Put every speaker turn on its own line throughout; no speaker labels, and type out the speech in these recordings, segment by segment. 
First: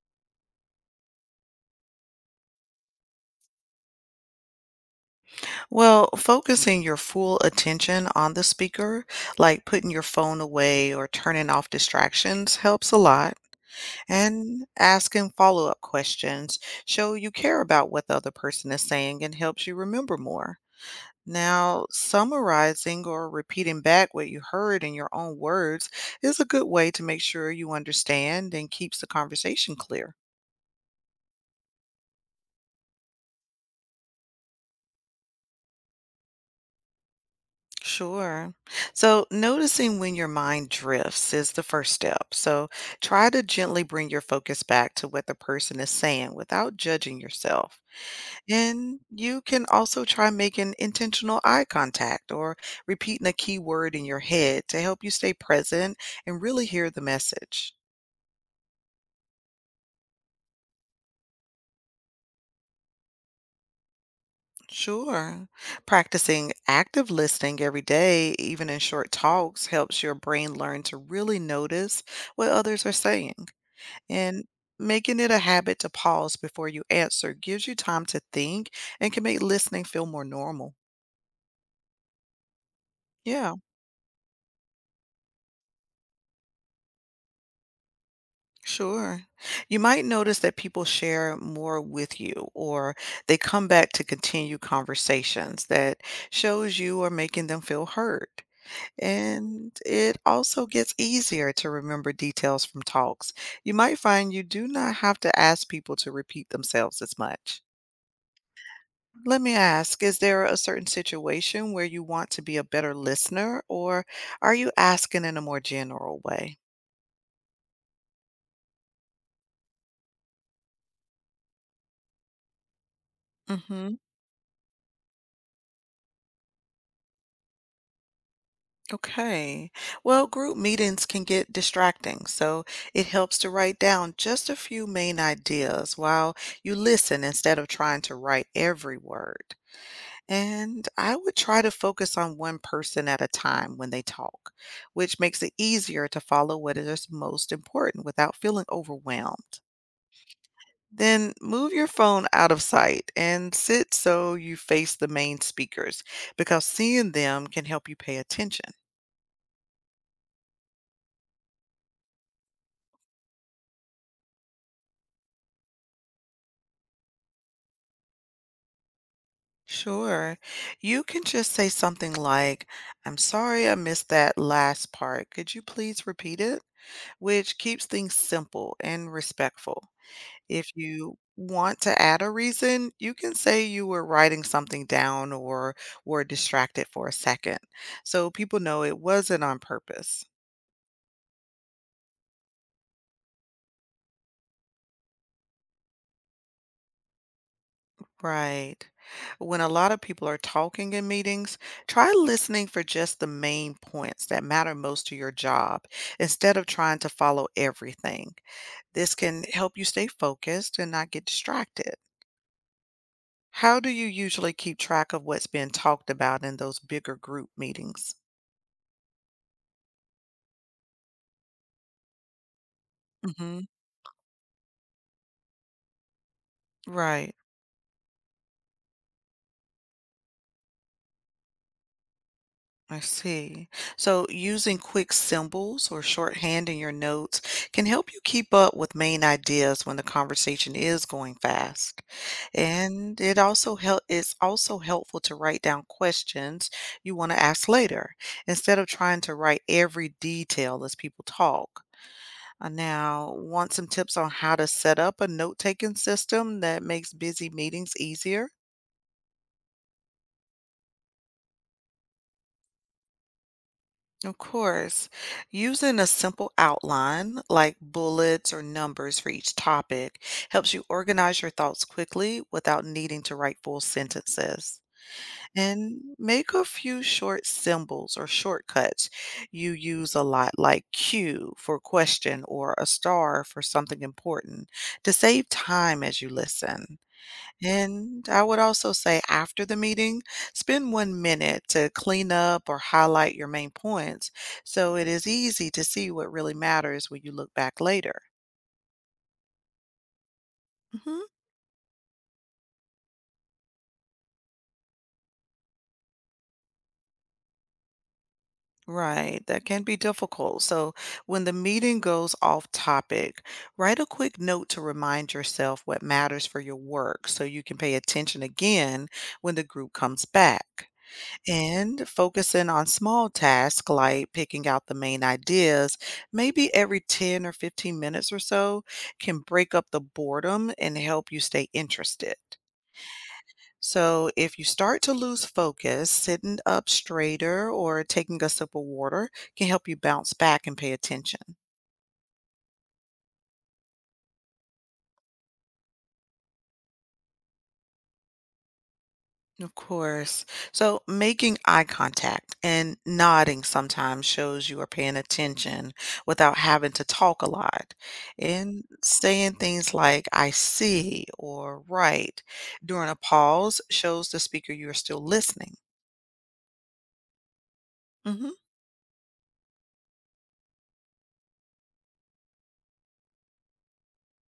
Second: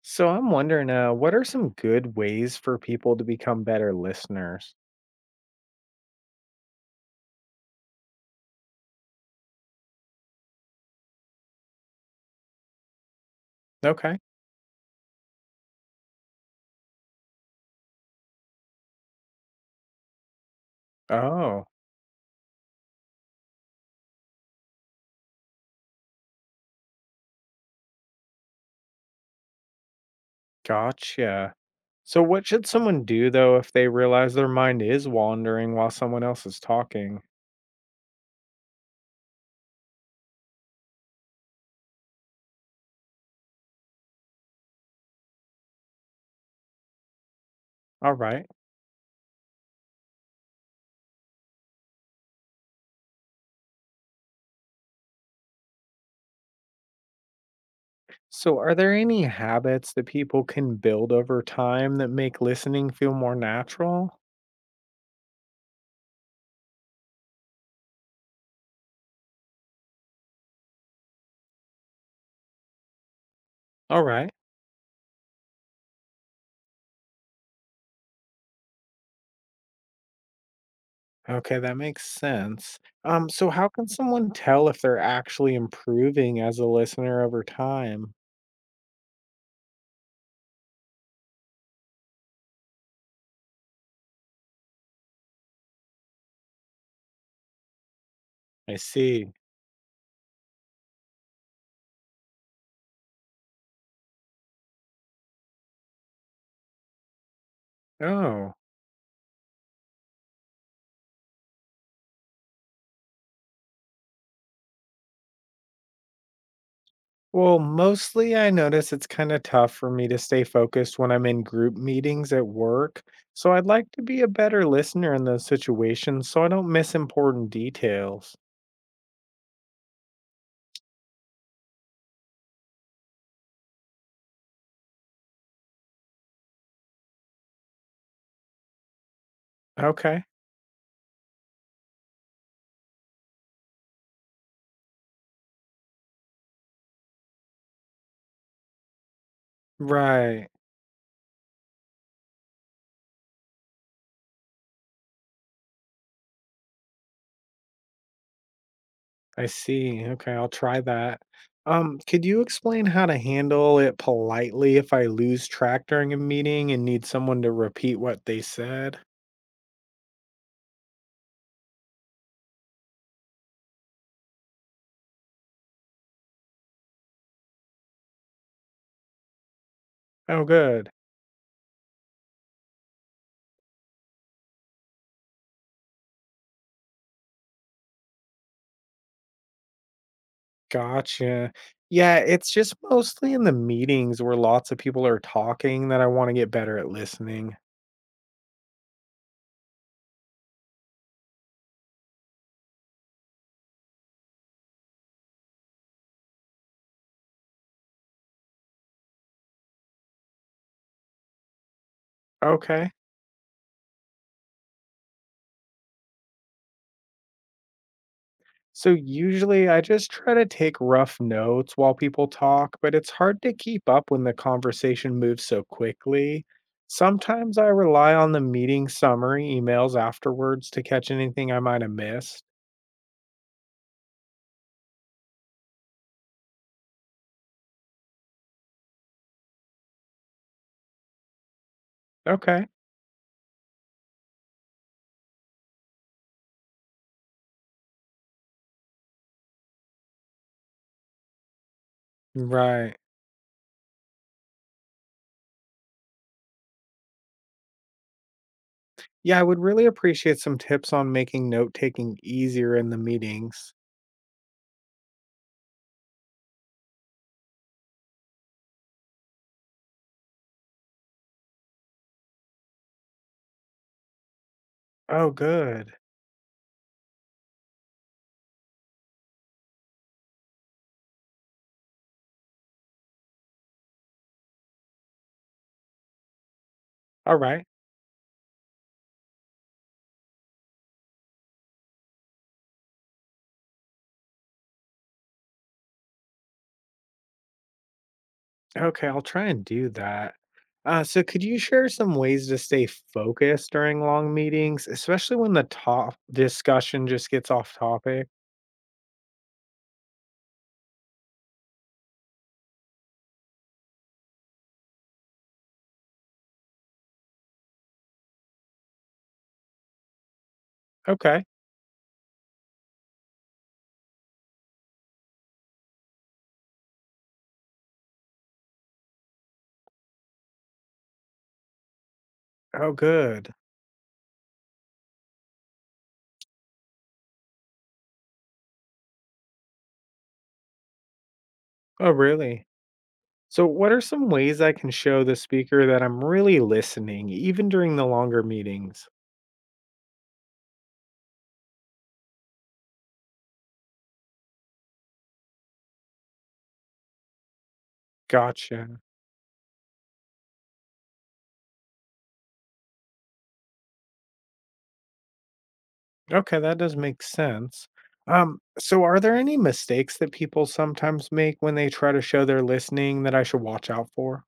So I'm wondering, what are some good ways for people to become better listeners?
Well, focusing your full attention on the speaker, like putting your phone away or turning off distractions, helps a lot.
Okay.
And asking follow up questions show you care about what the other person is saying and helps you remember more.
Oh,
Now, summarizing or repeating back what you heard in your own words is a good way to make sure you understand and keeps the conversation clear.
gotcha. So what should someone do though if they realize their mind is wandering while someone else is talking?
Sure. So, noticing when your mind drifts is the first step. So, try to gently bring your focus back to what the person is saying without judging yourself.
All right.
And you can also try making intentional eye contact or repeating a key word in your head to help you stay present and really hear the message.
So are there any habits that people can build over time that make listening feel more natural?
Sure. Practicing active listening every day, even in short talks, helps your brain learn to really notice what others are saying.
All right.
And making it a habit to pause before you answer gives you time to think and can make listening feel more normal.
Okay, that makes sense. So
Yeah,
how can someone tell if they're actually improving as a listener over time?
sure. You might notice that people share more with you or they come back to continue conversations that shows you are making them feel heard.
I see.
And it also gets easier to remember details from talks. You might find you do not have to ask people to repeat themselves as much.
Oh.
Let me ask, is there a certain situation where you want to be a better listener, or are you asking in a more general way?
Well, mostly I notice it's kind of tough for me to stay focused when I'm in group meetings at work. So I'd like
Mm-hmm.
to be a better listener in those situations so I don't miss important details.
Okay. Well, group meetings can get distracting, so it helps to write down just a few main ideas while you listen instead of trying to write every word.
Okay.
And I would try to focus on one person at a time when they talk, which makes it easier to follow what is most important without feeling overwhelmed.
Right.
Then move your phone out of sight and sit so you face the main speakers because seeing them can help you pay attention.
I see. Okay, I'll try that. Could you explain how to handle it politely if I lose track during a meeting and need someone to repeat what they said?
Sure. You can just say something like, I'm sorry I missed that last part. Could you please repeat it? Which keeps things simple and respectful.
Oh,
If
good.
you want to add a reason, you can say you were writing something down or were distracted for a second so people know it wasn't on purpose.
Gotcha. Yeah, it's just mostly in the meetings where lots of people are talking that I want to get better at listening.
Right. When a lot of people are talking in meetings, try listening for just the main points that matter most to your job instead of trying to follow everything. This can help you stay focused and not get distracted.
Okay.
How do you usually keep track of what's being talked about in those bigger group meetings?
So usually I just try to take rough notes while people talk, but it's hard to
Hmm.
keep up when the conversation moves so quickly.
Right.
Sometimes I rely on the meeting summary emails afterwards to catch anything I might have missed.
I see. So using quick symbols or shorthand in your notes can help you keep up with main ideas when the conversation is going fast.
Okay.
And it's also helpful to write down questions you want to ask later instead of trying to write every detail as people talk.
Right.
Now, want some tips on how to set up a note-taking system that makes busy meetings easier?
Yeah, I would really appreciate some tips on making note taking easier in the meetings.
Of course. Using a simple outline like bullets or numbers for each topic helps you organize your thoughts quickly without needing to write full sentences.
Oh, good.
And make a few short symbols or shortcuts you use a lot, like Q for question or a star for something important, to save time as you listen.
All right.
And I would also say after the meeting, spend 1 minute to clean up or highlight your main points so it is easy to see what really matters when you look back later.
Okay, I'll try and do that. So,
Hmm.
could you share some ways to stay focused during long meetings, especially when the top discussion just gets off topic?
Right, that can be difficult. So when the meeting goes off topic, write a quick note to remind yourself what matters for your work so you can pay attention again when the group comes back.
Okay.
And focusing on small tasks like picking out the main ideas, maybe every 10 or 15 minutes or so, can break up the boredom and help you stay interested.
Oh, good.
So, if you start to lose focus, sitting up straighter or taking a sip of water can help you bounce back and pay attention.
Oh, really? So, what are some ways I can show the speaker that I'm really listening, even during the longer meetings?
Of course. So making eye contact and nodding sometimes shows you are paying attention without having to talk a lot. And
Gotcha.
saying things like, I see or right during a pause shows the speaker you are still listening.
Okay, that does make sense.
Hmm.
So are there any mistakes that people sometimes make when they try to show they're listening that I should watch out for?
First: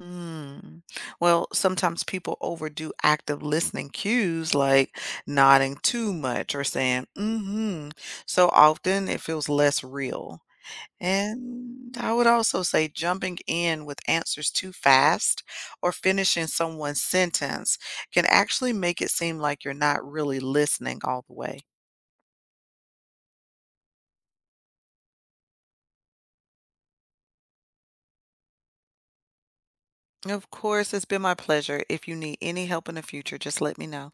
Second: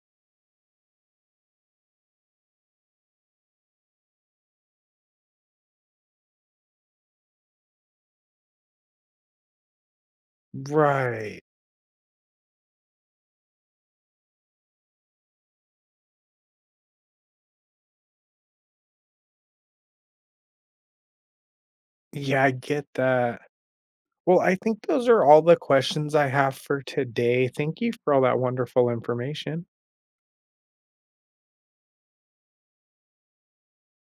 Hmm. Well, sometimes people overdo active listening cues like nodding too much or saying, mm-hmm. So often it feels less real.
Right.
And I would also say jumping in with answers too fast or finishing someone's sentence can actually make it seem like you're not really listening all the way.
Yeah, I get that. Well, I think those are all the questions I have for today. Thank you for all that wonderful information.
Of course, it's been my pleasure. If you need any help in the future, just let me know.